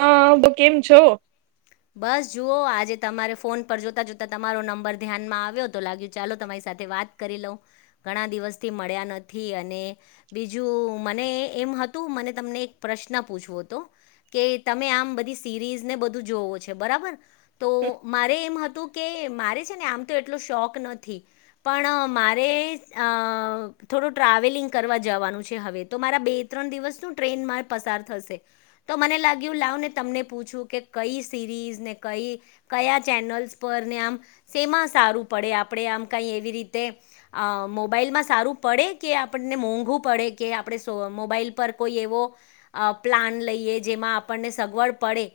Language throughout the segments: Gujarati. હા, બો કેમ છો? બસ જુઓ, આજે તમારે ફોન પર જોતા જોતા તમારો નંબર ધ્યાનમાં આવ્યો, તો લાગ્યું ચાલો તમારી સાથે વાત કરી લઉ, ઘણા દિવસથી મળ્યા નથી, અને બીજું મને એમ હતું, મને તમને એક પ્રશ્ન પૂછવો હતો. કે તમે આમ બધી સિરીઝને બધું જોવો છો, બરાબર! તો મારે એમ હતું કે મારે છે ને આમતો એટલો શોખ નથી. પણ મારે અ થોડું ટ્રાવેલિંગ કરવા જવાનું છે હવે, તો મારા બે ત્રણ દિવસ શુ ટ્રેનમાં પસાર થશે, તો મને લાગ્યું લાવ ને તમને પૂછું, કે કઈ સિરીઝને? કઈ કયા ચેનલ્સ પર? ને આમ સેમાં સારું પડે? આપણેે આમ કઈ એવી રીતે અ મોબાઈલમાં સારું પડે, કે આપણને મોંઘું પડે? કે આપડે સો મોબાઈલ પર કોઈ એવો અ પ્લાન લઈએ, જેમાં આપણને સગવડ પડે.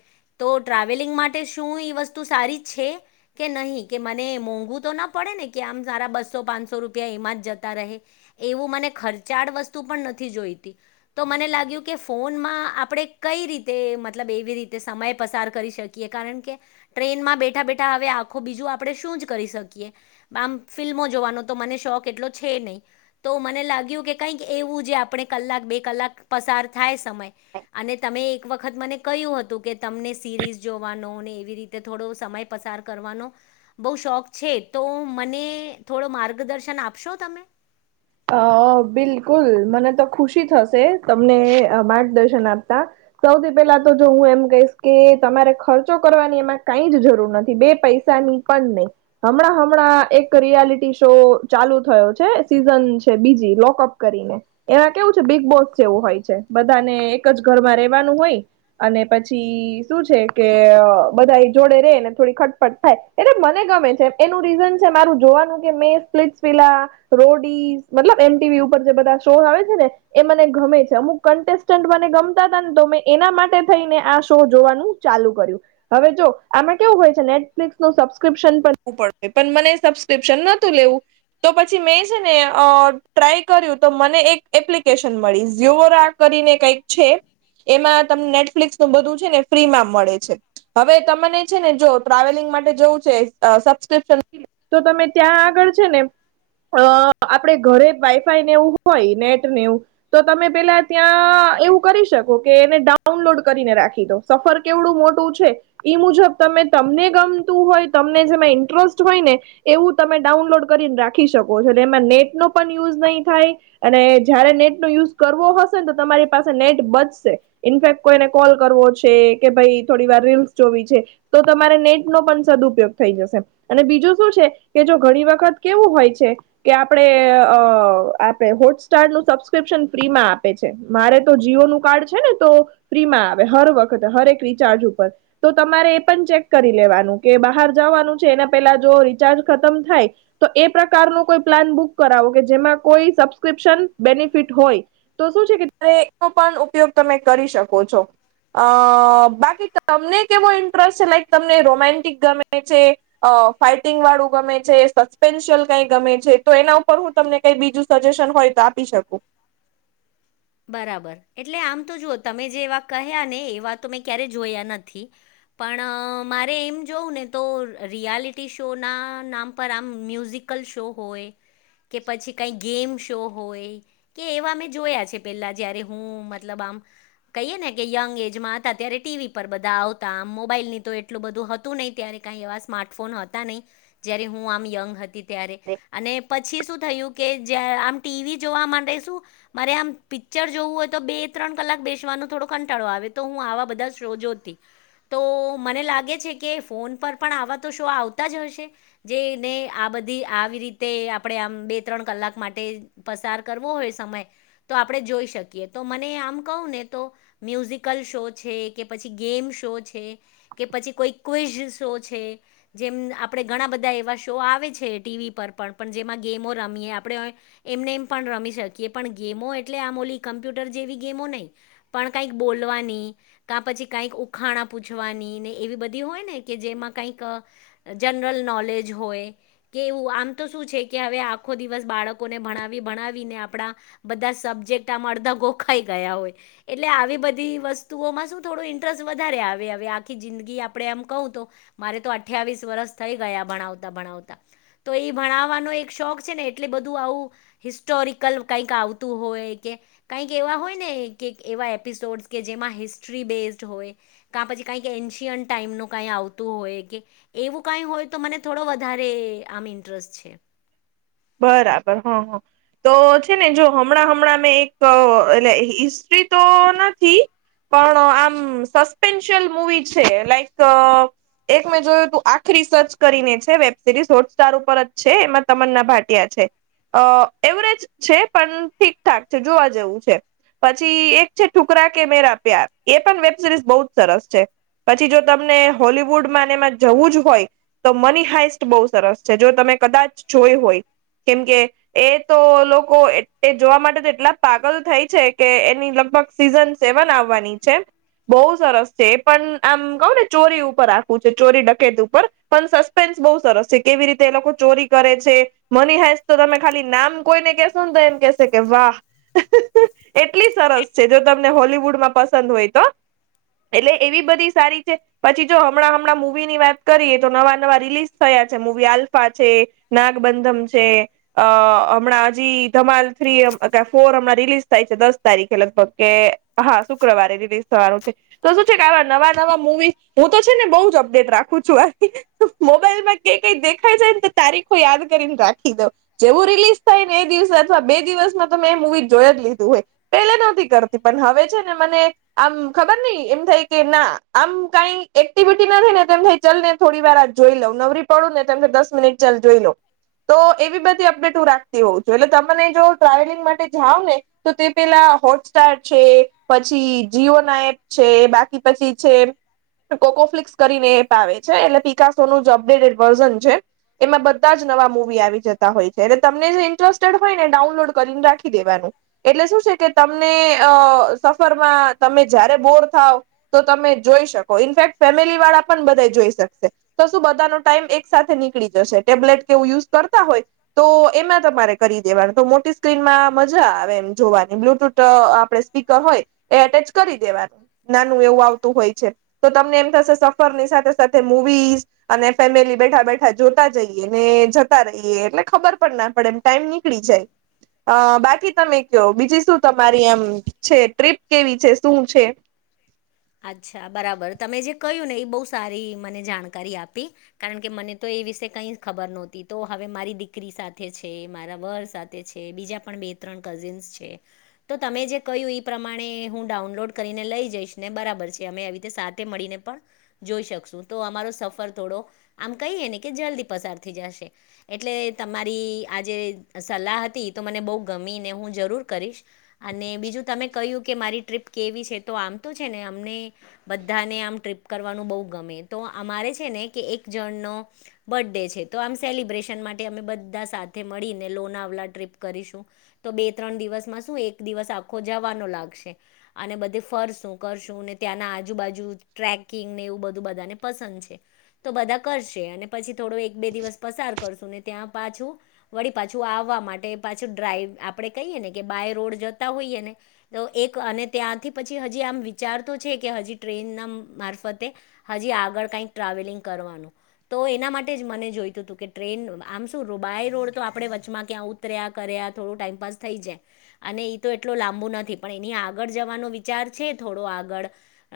તો ટ્રાવેલિંગ માટે શું એ વસ્તુ સારી છે? કે નહીં, કે મને મોંઘું તો ના પડેને, કે આમ સારા બસો, પાંચસો રૂપિયા એમાંજ જતા રહે. એવું મને ખર્ચાળ વસ્તુ પણ નથી જોઈતી. તો મને લાગ્યું કે ફોનમાં આપડે કઈ રીતે મતલબ એવી રીતે સમય પસાર કરી શકીએ, કારણકે ટ્રેનમાં બેઠા બેઠા હવે આખું બીજું આપણે શું જ કરી શકીએ. આમ, ફિલ્મો જોવાનો તો મને શોખ એટલો છે નહી. તો મને લાગ્યુંકે કંઈક એવું જે આપડે કલાક, બે કલાક પસાર થાય સમય. અને તમે એક વખત મને કહ્યું હતું, કે તમને સિરીઝ જોવાનો ને એવી રીતે થોડો સમય પસાર કરવાનો બહુ શોખ છે, તો મને થોડો માર્ગદર્શન આપશો તમે? અ! બિલકુલ, મને તો ખુશી થશે, તમને માર્ગદર્શન આપતા. સૌથી પેલા તો જો હું એમ કહીશ કે, તમારે ખર્ચો કરવાની એમાં કાંઈજ જરૂર નથી, બે પૈસાની પણ નહી, હમણાં હમણાં એક રિયાલિટી શો ચાલુ થયો છે, સીઝન છે બીજી, લોકઅપ કરીને. એવા કેવું છે, બિગ બોસ જેવું હોય છે, બધાને એક જ ઘરમાં રેવાનું હોય. અને પછી શું છે કે, અ બધાએ જોડે રેને થોડી ખટપટ થાય. એટલે મને ગમે છે, એનું રીઝન છે મારું જોવાનું કે, મે સ્પ્લિટ વિલા, રોડીસ મતલબ, એમ ટી વી ઉપર જે બધા શો આવે છેને. એ મને ગમે છે, અમુક કન્ટેસ્ટન્ટ મને ગમતા હતા ને, તો મેં એના માટે થઈને આ શો જોવાનું ચાલુ કર્યું. હવે જો, આમાં કેવું હોય છે, નેટફ્લિક્સ નું સબસ્ક્રિપ્શન પણ ઘું પડે, પણ મને એ સબસ્ક્રિપ્શન નતું લેવું. તો પછી મેં છે ને અ ટ્રાય કર્યું, તો મને એક એપ્લિકેશન મળી, ઝીઓરા કરીને કંઈક છે. એમાં તમને નેટફ્લિક્સ નું બધું છે ને ફ્રીમાં મળે છે. હવે તમને છેને જો, ટ્રાવેલિંગ માટે જવું છે, અ સબસ્ક્રિપ્શન નથી લેવું. તો તમે ત્યાં આગળ છે ને અ આપડે ઘરે વાઈફાઈ નેવું હોય નેટ નેવું. તો તમે પેલા ત્યાં એવું કરી શકો કે એને ડાઉનલોડ કરીને રાખી દો. સફર કેવડું મોટું છે? ઈ મુજબ તમે તમને ગમતું હોય તમને જેમાં ઇન્ટરસ્ટ હોય ને! એવું તમે ડાઉનલોડ કરીને રાખી શકો છો એટલે એમાં નેટ નો પણ યુઝ નહીં થાય. અને જયારે નેટ નો યુઝ કરવો હશે ને તો તમારી પાસે નેટ બચશે. ઇનફેક્ટ કોઈને કોલ કરવો છે કે ભાઈ થોડી વાર રીલ્સ જોવી છે. તો તમારે નેટ નો પણ સદઉપયોગ થઈ જશે. અને બીજું શું છે કે જો ઘણી વખત કેવું હોય છે? કે આપણે અ આપે હોટસ્ટાર નું સબસ્ક્રિપ્શન ફ્રી માં આપે છે‌. મારે તો જીઓ નું કાર્ડ છે ને તો ફ્રી માં આવે હર વખત હરેક રિચાર્જ ઉપર. તો તમારે એ પણ ચેક કરી લેવાનું કે બહાર જવાનું છે એના પેલા જો રિચાર્જ ખતમ થાય. તો એ પ્રકાર ન કોઈ પ્લાન બુક કરાવો કે જેમાં કોઈ સબસ્ક્રિપ્શન બેનિફિટ હોય. તો શું છે કે ત એનો પણ ઉપયોગ તમે કરી શકો છો. અ બાકી તમને કેવો ઇન્ટરેસ્ટ છે લાઈક તમને રોમેન્ટિક ગમે છે. અ ફાઈટિંગ વાળું ગમે છે, સસ્પેન્શયલ કઈ ગમે છે? તો એના ઉપર હું તમને કઈ બીજું સજેશન હોય તો આપી શકું. બરાબર એટલે આમ તો જુઓ તમે જે એવા કહ્યા ને એવા તો મેં ક્યારેય જોયા નથી. પણ મારે એમ જોવું ને તો રિયાલિટી શોના નામ પર આમ મ્યુઝિક શો હોય કે પછી કઈ ગેમ શો હોય કે એવા મેં જોયા છે. પેલા જયારે હું મતલબ આમ કહીએ ને કે યંગ એજમાં હતા ત્યારે ટીવી પર બધા આવતા આમ મોબાઈલની તો એટલું બધું હતું નહી ત્યારે કંઈ એવા સ્માર્ટફોન હતા નહીં જયારે હું આમ યંગ હતી ત્યારે અને પછી શું થયું કે જ આમ ટીવી જોવા માંડેશું મારે આમ પિક્ચર જોવું હોય તો બે ત્રણ કલાક બેસવાનો થોડો કંટાળો આવે તો હું આવા બધા શો જોતી. તો મને લાગે છે કે ફોન પર પણ આવા તો શો આવતા જ હશે. જેને આ બધી આવી રીતે આપણે આમ બે ત્રણ કલાક માટે. પસાર કરવો હોય સમય તો આપણે જોઈ શકીએ તો મને આમ કહું ને તો. મ્યુઝિકલ શો છે કે, પછી ગેમ શો છે. કે પછી કોઈ ક્વિઝ શો છે. જેમ આપણે ઘણા બધા એવા શો આવે છે ટીવી પર પણ પણ જેમાં ગેમો રમીએ આપણે. એમને એમ પણ રમી શકીએ પણ ગેમો એટલે આમોલી કમ્પ્યુટર જેવી ગેમો નહીં. પણ કંઈક બોલવાની. કા પછી કઈક ઉખાણા પૂછવાની ને એવી બધી હોય ને કે જેમાં કઈક જનરલ નોલેજ હોય‌. કે એવું આમ તો શું છે કે, હવે આખો દિવસ બાળકોને ભણાવી ભણાવીને આપણા બધા સબ્જેક્ટ આમ અડધા ગોખાઈ ગયા હોય. એટલે આવી બધી વસ્તુઓમાં શું થોડું ઇન્ટરસ વધારે આવે હવે આખી જિંદગી આપડે એમ કઉ તો મારે તો અઠ્યાવીસ વરષ થઈ ગયા ભણાવતા ભણાવતા. તો એ ભણાવાનો એક શોખ છે ને એટલે બધું આવું હિસ્ટોરિકલ કાઈક આવુ તુ હોય કે કાઈક એવા હોય ને કે એવા એપિસોડસ કે જેમાં હિસ્ટ્રી બેઝડ હોય, કા પછી કાઈક એન્શિયન્ટ ટાઈમનું કાઈ આવતું હોય કે‌. એવું કાઈ હોય તો મને થોડો વધારે આમ ઇન્ટરસ છે. બરાબર, હ, હ, તો છે ને જો હમણાં હમણાં મેં એક એટલે હિસ્ટ્રી તો નથી. પણ આમ સસ્પેન્શિયલ મુવી છે, લાઈક એક મેં જોયું તું આખરી સર્ચ કરીને છે, વેબસિરીઝ હોટસ્ટાર ઉપર જ છે, એમાં તમન્ના ભાટિ ટિયા છે, અ એવરેજ છે, પણ ઠીક ઠાક છે, જોવા જેવું છે. પછી એક છે, ઠુકરા કે મેરા પ્યાર એ પણ વેબસિરીઝ બહુ જ સરસ છે. પછી જો તમને હોલીવુડમાં ને એમાં જવું જ હોય. તો મની હાઈસ્ટ બહુ સરસ છે, જો તમે કદાચ જોય હોય, કેમ કે એ તો લોકો એટ એ જોવા માટે તો એટલા પાગલ થાય છે કે, એની લગભગ સીઝન સેવન આવવાની છે. બહુ સરસ છે, એ પણ આમ કઉ ને ચોરી ઉપર આખું છે, ચોરી દકેત ઉપર પણ સસ્પેન્સ બહુ સરસ છે, કેવી રીતે એ લોકો ચોરી કરે છે. મની હાઇસ્ટશ તો તમે ખાલી નામ કોઈને કેશો ને તો એમ કેશે કે, વાહ! એટલી સરસ છે, જો તમને હોલીવુડમાં પસંદ હોય તો. એટલે એવી બધી સારી છે. પછી જો હમણાં હમણાં મૂવીની વાત કરીએ, તો નવા નવા રિલીઝ થયા છે, મૂવી આલ્ફા છે. નાગબંધમ છે. અ હમણાં હજી ધમાલ થ્રી અ કા ફોર હમણાં રિલીઝ થાય છે, દસ તારીખે લગભગ કે હા, શુક્રવારે રિલીઝ થવાનું છે. તો શું છે કે આવા નવા નવા મૂવી, હું તો છે ને બહુ જ અપડેટ રાખું છું, આ મોબાઈલમાં કઈ કઈ દેખાય જાય ને તો તારીખો યાદ કરીને રાખ ખી દવ જેવું રિલીઝ થાય ને એ દિવસે અથવા બે દિવસમાં તો મે મૂવી જોય જ લીધું હોય. પેલે નોહતી કરતી પણ હવે છે ને મને આમ ખબર નઈ એમ થાય કે ના આમ કાઈ એક્ટિવિટી નથી ને તો એમ થાય ચાલ ને થોડી વાર આ જોઈ લઉ, નવરી પડું ને ત એમ થાય કે દસ મિનટ ચાલ જોઈ લઉ તો એવી બધી અપડેટ હું રાખતી હોઉં છું, એટલે તમને જો ટ્રાવેલિંગ માટે જાવ ને તો તે પેલા હોટસ્ટાર છે, પછી જીઓ ના એપ છે, બાકી પછી છે. કોકોફ્લિક્સ કરીને એપ આવે છે, એટલે પિકાસોનું જ અપડેટેડ વર્ઝન છે. એમાં બધા જ નવા મૂ આવી જતા હોય છે, એ ને તમને જે ઇન્ટરેસ્ટેડ હોય ને ડાઉનલોડ કરીને રાખી દેવાનું. એટલે શું છે કે તમને અ સફરમાં તમે જયારે બોર થાવ તો તમે જોઈ શકો ઇનફેક્ટ ફેમિલી વાળા પણ બધાય જોઈ શકશે. તો શું બધાનો ટાઈમ એક સાથે નીકળી જશે, ટેબ્લેટ કેવું યુસ કરતા હોય. તો એમાં તમારે કરી દેવાનું તો મોટી સ્ક્રીનમાં મજા આવે એમ જોવાની, બ્લુટૂથ ત આપણેે સ્પીકર હોય એ એટેચ કરી દેવાનું, નાનું એવું આવતું હોય છે. તો તમને એમ થશે સફરની સાથે સાથે મૂવીસ અને ફેમિલી બેઠા બેઠા જોતા જઈએ ને જત તા રહીએ એટલે ખબર પર ના પડે એમ ટાઈમ નીકળી જાય. અ બાકી તમે કીયો બીજી શું તમારી એમ છે, ટ્રીપ કેવી છે? શું છે? અચ્છા, બરાબર, તમે જે કહ્યું ને એ બહુ સારી મને જાણકારી આપી. કારણ કે મને તો એ વિશે કઈ ખબર નોહતી તો હવે મારી દીકરી સાથે છે, મારા વર સાથે છે બીજા પણ બે ત્રણ કઝિન્સ છે તો તમે જે કહ્યું એ પ્રમાણે હું ડાઉનલોડ કરીને લઈ જઈશ ને બરાબર છે અમે આવી રીતે સાથે મળીને પણ જોઈ શકશું તો અમારો સફર થોડો આમ કહીએ ને કે જલ્દી પસાર થઈ જશે. એટલે તમારી આજે સલાહ હતી તો મને બહુ ગમી ને હું જરૂર કરીશ‌. અને બીજું તમે કહ્યું કે મારી ટ્રીપ કેવી છે તો આમ તોું છે ને અમને બધાને આમ ટ્રીપ કરવાનું બહુ ગમે તો અમારે છે ને કે એક જણનો બર્ ડે છે તો આમ સેલિબ્રેશન માટે અમે બધા સાથે મળીને લોનાવલા ટ્રીપ કરીશું. તો બે ત્રણ દિવસમાં શું એક દિવસ આખો જવાનો લાગશે અને બધે ફરશું. કરશું ને ત્યાંના આજુબાજુ ટ્રેકિંગ ને એવું બધું બધાને પસંદ છે. તો બધા કરશે અને પછી થોડો એક બે દિવસ પસાર કરશું ને ત્યાં પાછું વળી પાછું આવવા માટે પાછું ડ્રાઈવ આપણે કહીએ ને કે બાય રોડ જતા હોઈએ ને તો એક અને ત્યાંથી પછી હજી આમ વિચાર તો છે કે હજી ટ્રેન ના મારફતે હજી આગળ કઈક ટ્રાવેલિંગ કરવાનું. તો એના માટે જ મને જોઈતું હતું કે ટ્રેન આમ શું બાય રોડ તો આપણે વચમાં ક્યાં તર્યા કર્યા થોડું ટાઈમપાસ થઈ જાય. અને ઈ તો એટલો લાંબુ નથી પણ એની આગળ જવાનો વિચાર છે થોડો આગળ.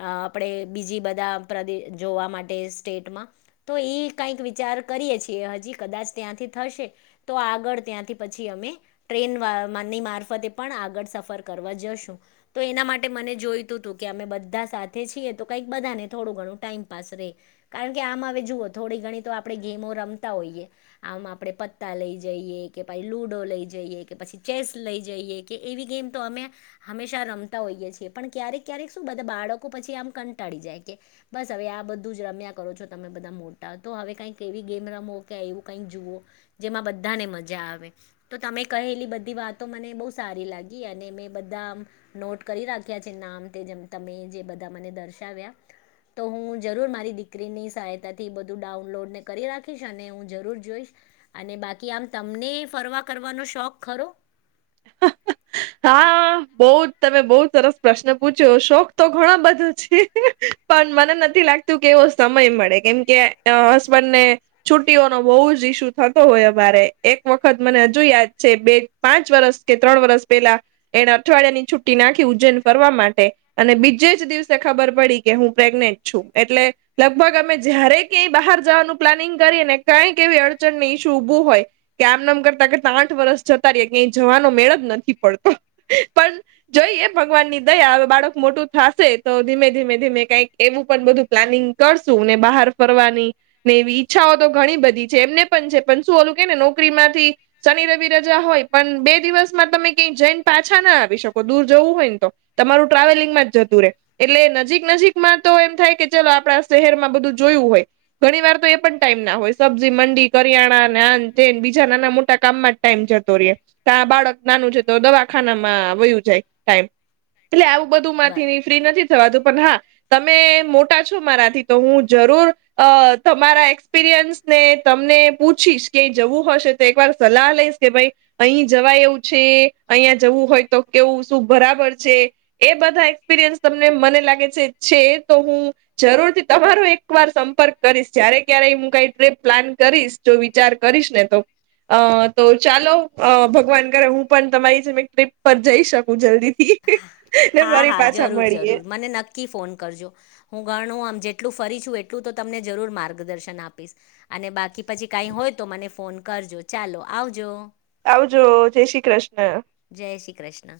અ આપણે બીજી બધા પ્રદે જોવા માટે સ્ટેટમાં તો ઈ કાઈક વિચાર કરીએ છીએ એ હજી કદાચ ત્યાંથી થશે. તો આગળ ત્યાંથી પછી અમે ટ્રેન વાની મારફતે પણ આગળ સફર કરવા જશું. તો એના માટે મને જોય તું તું કે અમે બધા સાથે છીએ તો કંઈક બધાને થોડું ઘણું ટાઈમપાસ રે. કારણ કે આમ હવે જુઓ થોડી ઘણી તો આપણે ગેમો રમતા હોઈએ. આમ આપણેે પત્તા લઈ જઈએ કે પછી, લુડો લઈ જઈએ, કે પછી ચેસ લઈ જઈએ. કે એવી ગેમ તો અમે હંમેશા રમતા હોઈએ છીએ. પણ ક્યારેક ક્યારેક શું બધા બાળકો પછી આમ કંટાળી જાય કે બસ હવે આ બધું જ રમ્યા કરો છો તમે બધા મોટા. તો હવે કઈક એવી ગેમ રમો, કે એવું કઈક જુઓ જેમાં બધાને મજા આવે. તો તમે કહેલી બધી વાતો મને બહુ સારી લાગી. અને મેં બધા નોટ કરી રાખ્યા છે નામ તે જેમ તમે જે બધા મને દર્શાવ્યા. તો હું જરૂર મારી દીકરીની સહાયતાથી એ બધું ડાઉનલોડને કરી રાખીશ અને હું જરૂર જોઈશ. અને બાકી આમ તમને ફરવા કરવાનો શોખ ખરો? હા બહુ તમે બહુ સરસ પ્રશ્ન પૂછ્યો શોખ તો ઘણો બધો છે. પણ મને નથી લાગતું કે એવો સમય મળે કેમ કે અ હસબન્ડ ને છુટીઓનો બહુ જ ઇસ્યુ થતો હોય અમારે એક વખત મને હજુ યાદ છે બે પાં પાંચ વર્ષ કે ત્રણ વર્ષ પેલા એને અઠવાડિયાની છુટી નાખી ઉજ્જૈન ફરવા માટે. અને બીજે જ દિવસે ખબર પડી કે હું પ્રેગ્નેન્ટ છું એટલે લગભગ અમે જ્યારે ક્યાંય બહાર જવાનું પ્લાનિંગ કરીએ ને કંઈક એવી અડચણ ને ઇસ્યુ ઊભું હોય. કે આમનેમ કરતા કે આઠ વર્ષ જતા રયા ક્યાંય જવાનો મેળ જ નથી પડતો. પન જોઈએ ભગવાનની દયા હવે બાળક મોટું થાશે તો ધીમે ધીમે ધીમે કંઈક એવું પણ બધું પ્લાનિંગ કરશું ને બહાર ફરવાની ને એવી ઈચ્છાઓ તો ઘણી બધી છે એમને પણ છે. પણ શું ઓલું કે ને નોકરીમાંથી શનિ રવિ રજા હોય પણ બે દિવસમાં તમે કઈ જૈન પાછા ના આવી શકો દૂર જવું હોય ને તો. તમારું ટ્રાવેલિંગમાં જતું રે. એટલે નજીક નજીકમાં તો એમ થાય કે ચલો આપડા શહેરમાં બધું જોયું હોય. ઘણી વાર તો એ પણ ટાઈમ ના હોય સબ્જી મંડી કરિયાણાના ને આન તેન બીજા નાના મોટા કામમાં ટાઈમ જતો રે કા આ બાળક નાનું છે તો દવાખાનામાં વયું જાય ટાઈમ. એટલે આવું બધું બ માંથી ને ફ્રી નથી થવાતું પણ હા. તમે મોટા છો મારાથી તો હું જરૂર અ તમારા એક્સપિરિયન્સ ને તમને પૂછીશ કે જવું હશે તો એક વાર સલાહ લઈશ કે ભાઈ અહી જવાય એવું છે, અહિયાં જવું હોય તો કેવું શું બરાબર છે. એ બધા એક્સપિરિયન્સ તમને મને લાગે છે, તો હું જરૂરથી તમારો એક વાર સંપર્ક કરીશ. જય્યારે ક્યારેય હું કાઈ ટ્રીપ પ્લાન કરીશ. જો વિચાર કરીશ ને તો. અ તો ચાલો અ ભગવાન કરે હું પણ તમારી જેમ એક ટ્રીપ પર જઈ શકું જલ્દીથી. ને હા ફરી હા પાછા જરૂર મળીએ જરૂર મને નક કી ફોન કરજો હું ઘણું આમ જેટલું ફરી છું એટલું તો તમને જરૂર માર્ગદર્શન આપીશ. અને બાકી પછી કાઈ હોય તો મને ફોન કરજો. ચાલો આવજો. આવજો જય શ્રી કૃષ્ણ. જય શ્રી કૃષ્ણ.